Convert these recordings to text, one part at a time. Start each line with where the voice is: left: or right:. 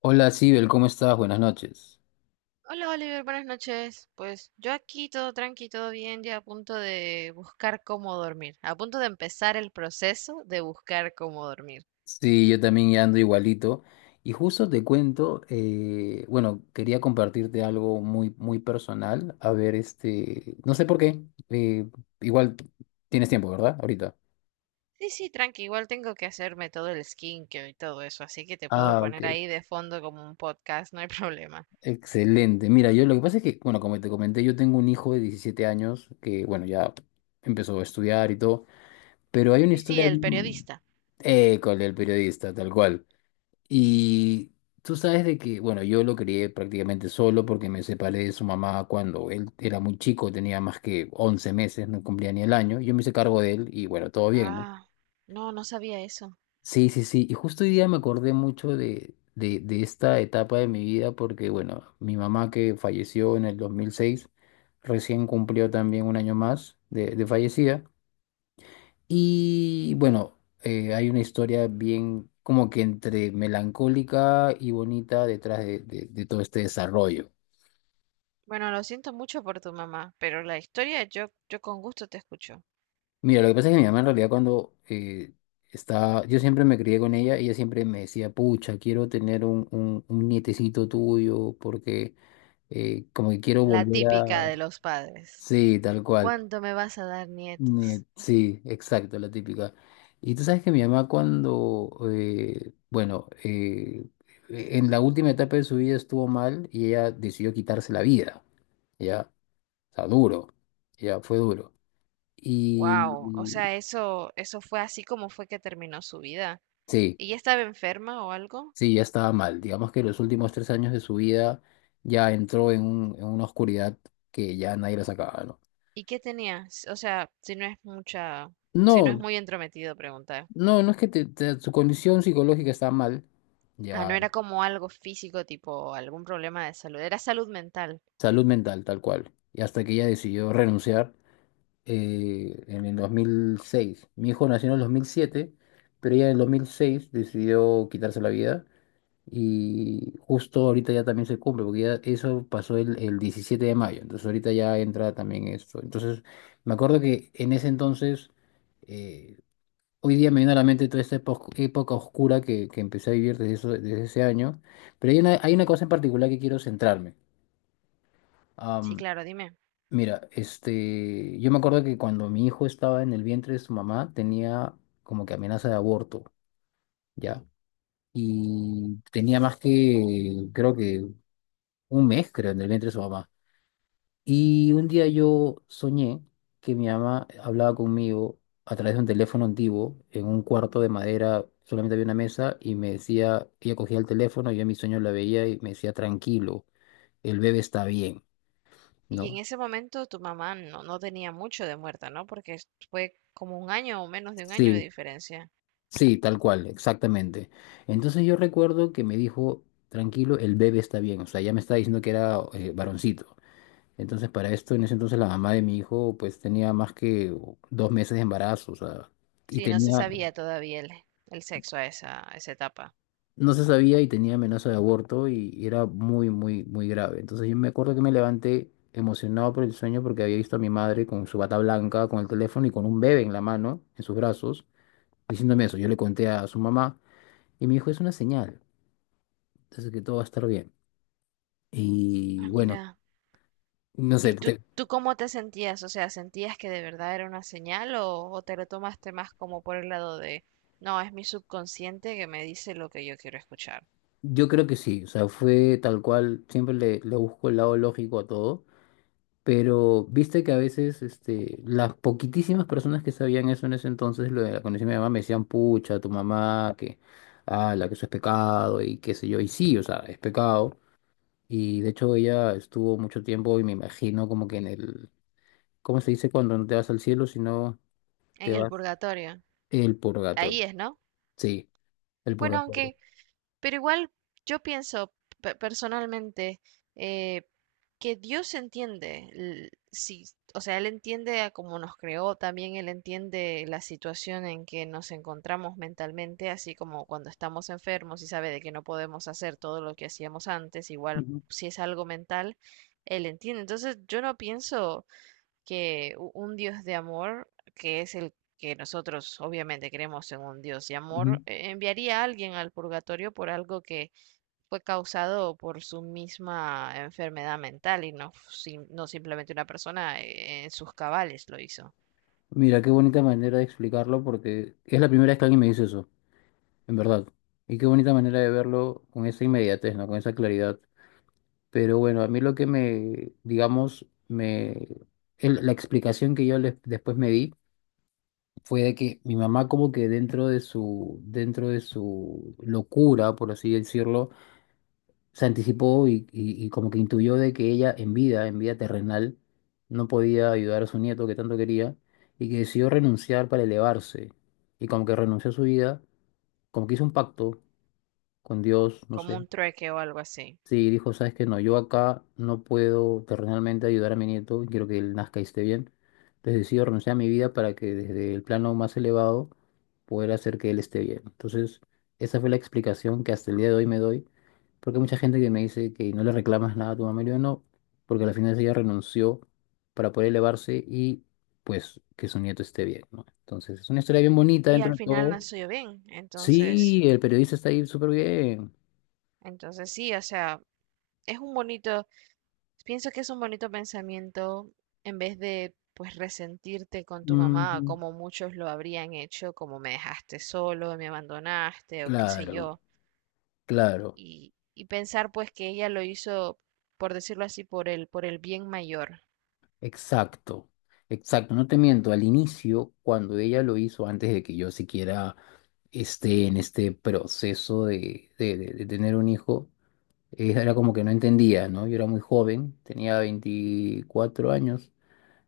left: Hola, Sibel, ¿cómo estás? Buenas noches.
right: Hola Oliver, buenas noches. Pues yo aquí todo tranqui, todo bien, ya a punto de buscar cómo dormir, a punto de empezar el proceso de buscar cómo dormir.
left: Sí, yo también ya ando igualito. Y justo te cuento, bueno, quería compartirte algo muy, muy personal. A ver, no sé por qué. eh, Igual tienes tiempo, ¿verdad? Ahorita.
right: Sí, sí, tranqui, igual tengo que hacerme todo el skincare y todo eso, así que te puedo
left: Ah, ok.
right: poner ahí de fondo como un podcast, no hay problema.
left: Excelente. Mira, yo lo que pasa es que, bueno, como te comenté, yo tengo un hijo de 17 años que, bueno, ya empezó a estudiar y todo, pero hay una
right: Sí, sí,
left: historia...
right: el
left: bien-
right: periodista.
left: Con el periodista, tal cual. Y tú sabes de que, bueno, yo lo crié prácticamente solo porque me separé de su mamá cuando él era muy chico, tenía más que 11 meses, no cumplía ni el año. Yo me hice cargo de él y bueno, todo bien, ¿no?
right: Ah, no, no sabía eso.
left: Sí, sí, sí. Y justo hoy día me acordé mucho de esta etapa de mi vida porque, bueno, mi mamá que falleció en el 2006 recién cumplió también un año más de fallecida. Y bueno, hay una historia bien como que entre melancólica y bonita detrás de todo este desarrollo.
right: Bueno, lo siento mucho por tu mamá, pero la historia yo con gusto te escucho.
left: Mira, lo que pasa es que mi mamá en realidad cuando estaba, yo siempre me crié con ella, ella siempre me decía, pucha, quiero tener un nietecito tuyo porque como que quiero
right: La
left: volver
right: típica
left: a...
right: de los padres.
left: Sí, tal cual.
right: ¿Cuánto me vas a dar nietos?
left: Sí, exacto, la típica. Y tú sabes que mi mamá cuando, bueno, en la última etapa de su vida estuvo mal y ella decidió quitarse la vida, ya, o sea, duro, ya fue duro. Y
right: Wow, o
left: y
right: sea, eso fue así como fue que terminó su vida.
left: sí,
right: ¿Y ya estaba enferma o algo?
left: sí, ya estaba mal. Digamos que los últimos 3 años de su vida ya entró en una oscuridad que ya nadie la sacaba, ¿no?
right: ¿Y qué tenía? O sea, si no es mucha, si no es
left: No,
right: muy entrometido preguntar.
left: no, no es que su condición psicológica estaba mal,
right: Ah,
left: ya.
right: no era como algo físico, tipo algún problema de salud, era salud mental.
left: Salud mental, tal cual. Y hasta que ella decidió renunciar en el 2006. Mi hijo nació en el 2007, pero ella en el 2006 decidió quitarse la vida. Y justo ahorita ya también se cumple, porque ya eso pasó el 17 de mayo. Entonces ahorita ya entra también esto. Entonces me acuerdo que en ese entonces, eh, hoy día me viene a la mente toda esta época oscura que empecé a vivir desde ese año. Pero hay una cosa en particular que quiero centrarme.
right: Sí, claro, dime.
left: Mira, yo me acuerdo que cuando mi hijo estaba en el vientre de su mamá tenía como que amenaza de aborto, ¿ya? Y tenía más que, creo que un mes, creo, en el vientre de su mamá. Y un día yo soñé que mi mamá hablaba conmigo a través de un teléfono antiguo en un cuarto de madera, solamente había una mesa y me decía, ella cogía el teléfono, yo en mi sueño la veía y me decía, tranquilo, el bebé está bien,
right: Y en
left: ¿no?
right: ese momento tu mamá no tenía mucho de muerta, ¿no? Porque fue como un año o menos de un año de
left: Sí.
right: diferencia.
left: Sí, tal cual, exactamente. Entonces yo recuerdo que me dijo, tranquilo, el bebé está bien, o sea, ya me estaba diciendo que era varoncito. Entonces para esto, en ese entonces la mamá de mi hijo pues tenía más que 2 meses de embarazo, o sea, y
right: Sí, no se
left: tenía,
right: sabía todavía el sexo a a esa etapa.
left: no se sabía y tenía amenaza de aborto y era muy, muy, muy grave. Entonces yo me acuerdo que me levanté emocionado por el sueño porque había visto a mi madre con su bata blanca, con el teléfono y con un bebé en la mano, en sus brazos, diciéndome eso. Yo le conté a su mamá. Y me dijo, es una señal. Así que todo va a estar bien.
right: Ah,
left: Y bueno,
right: mira.
left: no sé,
right: ¿Y tú, tú cómo te sentías? O sea, ¿sentías que de verdad era una señal o te lo tomaste más como por el lado de, no, es mi subconsciente que me dice lo que yo quiero escuchar?
left: yo creo que sí, o sea, fue tal cual, siempre le, le busco el lado lógico a todo, pero viste que a veces las poquitísimas personas que sabían eso en ese entonces, lo de la condición de mi mamá, me decían, pucha, tu mamá, que, ah, la que eso es pecado y qué sé yo, y sí, o sea, es pecado. Y de hecho ella estuvo mucho tiempo y me imagino como que en el, ¿cómo se dice cuando no te vas al cielo, sino te
right: En el
left: vas
right: purgatorio.
left: el purgatorio?
right: Ahí es, ¿no?
left: Sí, el
right: Bueno,
left: purgatorio.
right: aunque pero igual yo pienso personalmente, eh, que Dios entiende, sí, o sea, Él entiende a cómo nos creó, también Él entiende la situación en que nos encontramos mentalmente, así como cuando estamos enfermos y sabe de que no podemos hacer todo lo que hacíamos antes, igual si es algo mental, Él entiende. Entonces yo no pienso que un Dios de amor, que es el que nosotros obviamente creemos en un Dios de amor,
left: Ujú.
right: enviaría a alguien al purgatorio por algo que fue causado por su misma enfermedad mental y no, no simplemente una persona en sus cabales lo hizo,
left: Mira, qué bonita manera de explicarlo porque es la primera vez que alguien me dice eso, en verdad. Y qué bonita manera de verlo con esa inmediatez, ¿no? Con esa claridad. Pero bueno, a mí lo que me, digamos, me... la explicación que yo después me di fue de que mi mamá como que dentro de su locura, por así decirlo, se anticipó y como que intuyó de que ella en vida terrenal, no podía ayudar a su nieto que tanto quería y que decidió renunciar para elevarse. Y como que renunció a su vida, como que hizo un pacto con Dios, no
right: como
left: sé.
right: un trueque o algo así.
left: Sí, dijo, sabes que no, yo acá no puedo terrenalmente ayudar a mi nieto, quiero que él nazca y esté bien. Entonces decido renunciar a mi vida para que desde el plano más elevado poder hacer que él esté bien. Entonces, esa fue la explicación que hasta el día de hoy me doy, porque hay mucha gente que me dice que no le reclamas nada a tu mamá, y yo no, porque al final ella renunció para poder elevarse y pues que su nieto esté bien, ¿no? Entonces, es una historia bien bonita
right: Y
left: dentro
right: al
left: de
right: final
left: todo.
right: nació bien, entonces,
left: Sí, el periodista está ahí súper bien.
right: entonces sí, o sea, es un bonito, pienso que es un bonito pensamiento en vez de pues resentirte con tu mamá
left: Ujú.
right: como muchos lo habrían hecho, como me dejaste solo, me abandonaste o qué sé
left: Claro.
right: yo,
left: Claro,
right: y pensar pues que ella lo hizo, por decirlo así, por por el bien mayor.
left: exacto, exacto. No te miento, al inicio, cuando ella lo hizo, antes de que yo siquiera esté en este proceso de tener un hijo, era como que no entendía, ¿no? Yo era muy joven, tenía 24 años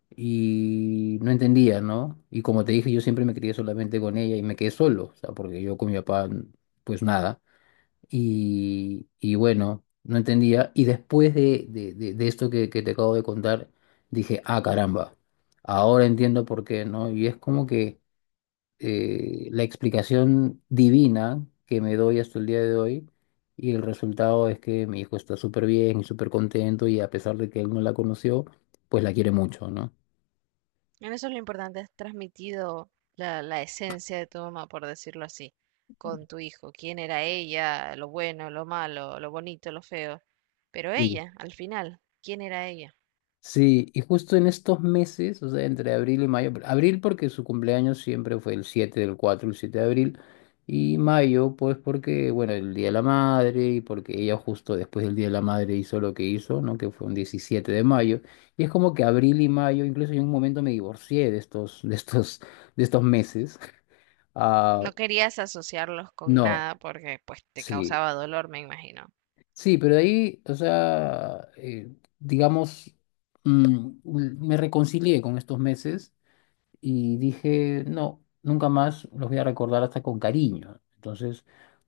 left: y no entendía, ¿no? Y como te dije, yo siempre me crié solamente con ella y me quedé solo, o sea, porque yo con mi papá, pues nada. Y bueno, no entendía. Y después de esto que te acabo de contar, dije, ah, caramba, ahora entiendo por qué, ¿no? Y es como que la explicación divina que me doy hasta el día de hoy, y el resultado es que mi hijo está súper bien y súper contento, y a pesar de que él no la conoció, pues la quiere mucho, ¿no?
right: En eso lo importante es transmitido la esencia de tu mamá, por decirlo así, con tu hijo, quién era ella, lo bueno, lo malo, lo bonito, lo feo, pero ella, al final, quién era ella.
left: Sí, y justo en estos meses, o sea, entre abril y mayo, abril porque su cumpleaños siempre fue el 7/4, el 7 de abril, y mayo pues porque, bueno, el Día de la Madre y porque ella justo después del Día de la Madre hizo lo que hizo, ¿no? Que fue un 17 de mayo, y es como que abril y mayo, incluso yo en un momento me divorcié de estos meses. Ah,
right: No querías asociarlos con
left: no,
right: nada porque pues te
left: sí,
right: causaba dolor, me imagino.
left: sí, pero de ahí, o sea, digamos, me reconcilié con estos meses y dije, no, nunca más los voy a recordar hasta con cariño. Entonces,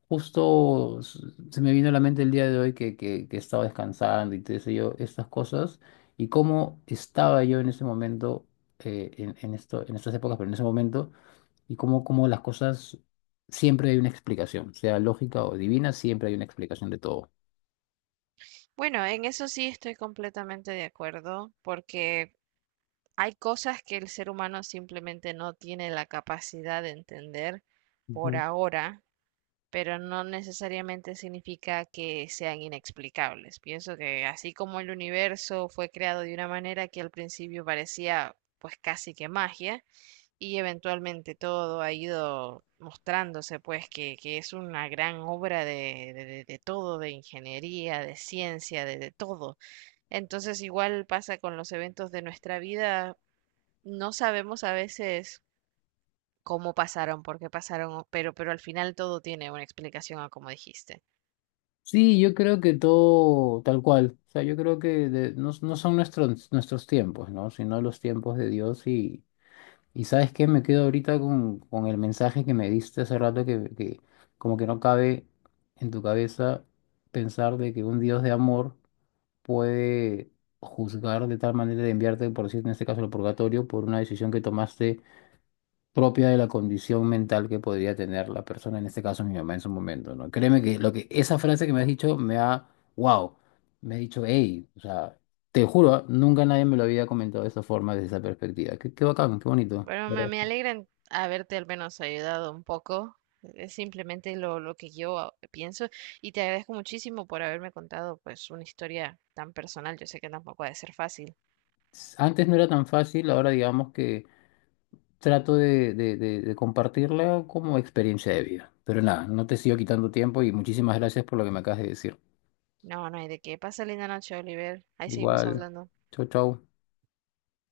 left: justo se me vino a la mente el día de hoy que estaba descansando y te sé yo, estas cosas, y cómo estaba yo en ese momento, en esto, en estas épocas, pero en ese momento, y cómo las cosas, siempre hay una explicación, sea lógica o divina, siempre hay una explicación de todo.
right: Bueno, en eso sí estoy completamente de acuerdo porque hay cosas que el ser humano simplemente no tiene la capacidad de entender por ahora, pero no necesariamente significa que sean inexplicables. Pienso que así como el universo fue creado de una manera que al principio parecía pues casi que magia, y eventualmente todo ha ido mostrándose, pues, que es una gran obra de, de todo, de ingeniería, de ciencia, de todo. Entonces, igual pasa con los eventos de nuestra vida, no sabemos a veces cómo pasaron, por qué pasaron, pero al final todo tiene una explicación a como dijiste.
left: Sí, yo creo que todo tal cual. O sea, yo creo que no, no son nuestros tiempos, ¿no? Sino los tiempos de Dios. Y ¿sabes qué? Me quedo ahorita con el mensaje que me diste hace rato que como que no cabe en tu cabeza pensar de que un Dios de amor puede juzgar de tal manera de enviarte, por decir en este caso, al purgatorio por una decisión que tomaste propia de la condición mental que podría tener la persona, en este caso mi mamá en su momento, ¿no? Créeme que lo que esa frase que me has dicho me ha, wow, me ha dicho, hey, o sea, te juro, ¿ah? Nunca nadie me lo había comentado de esa forma, desde esa perspectiva. Qué bacán, qué bonito.
right: Bueno,
left: ¿Verdad?
right: me alegra en haberte al menos ayudado un poco. Es simplemente lo que yo pienso, y te agradezco muchísimo por haberme contado pues una historia tan personal. Yo sé que tampoco ha de ser fácil.
left: Antes no era tan fácil, ahora digamos que trato de compartirla como experiencia de vida. Pero nada, no te sigo quitando tiempo y muchísimas gracias por lo que me acabas de decir.
right: No, no hay de qué. Pasa linda noche, Oliver. Ahí seguimos
left: Igual,
right: hablando.
left: chau, chau.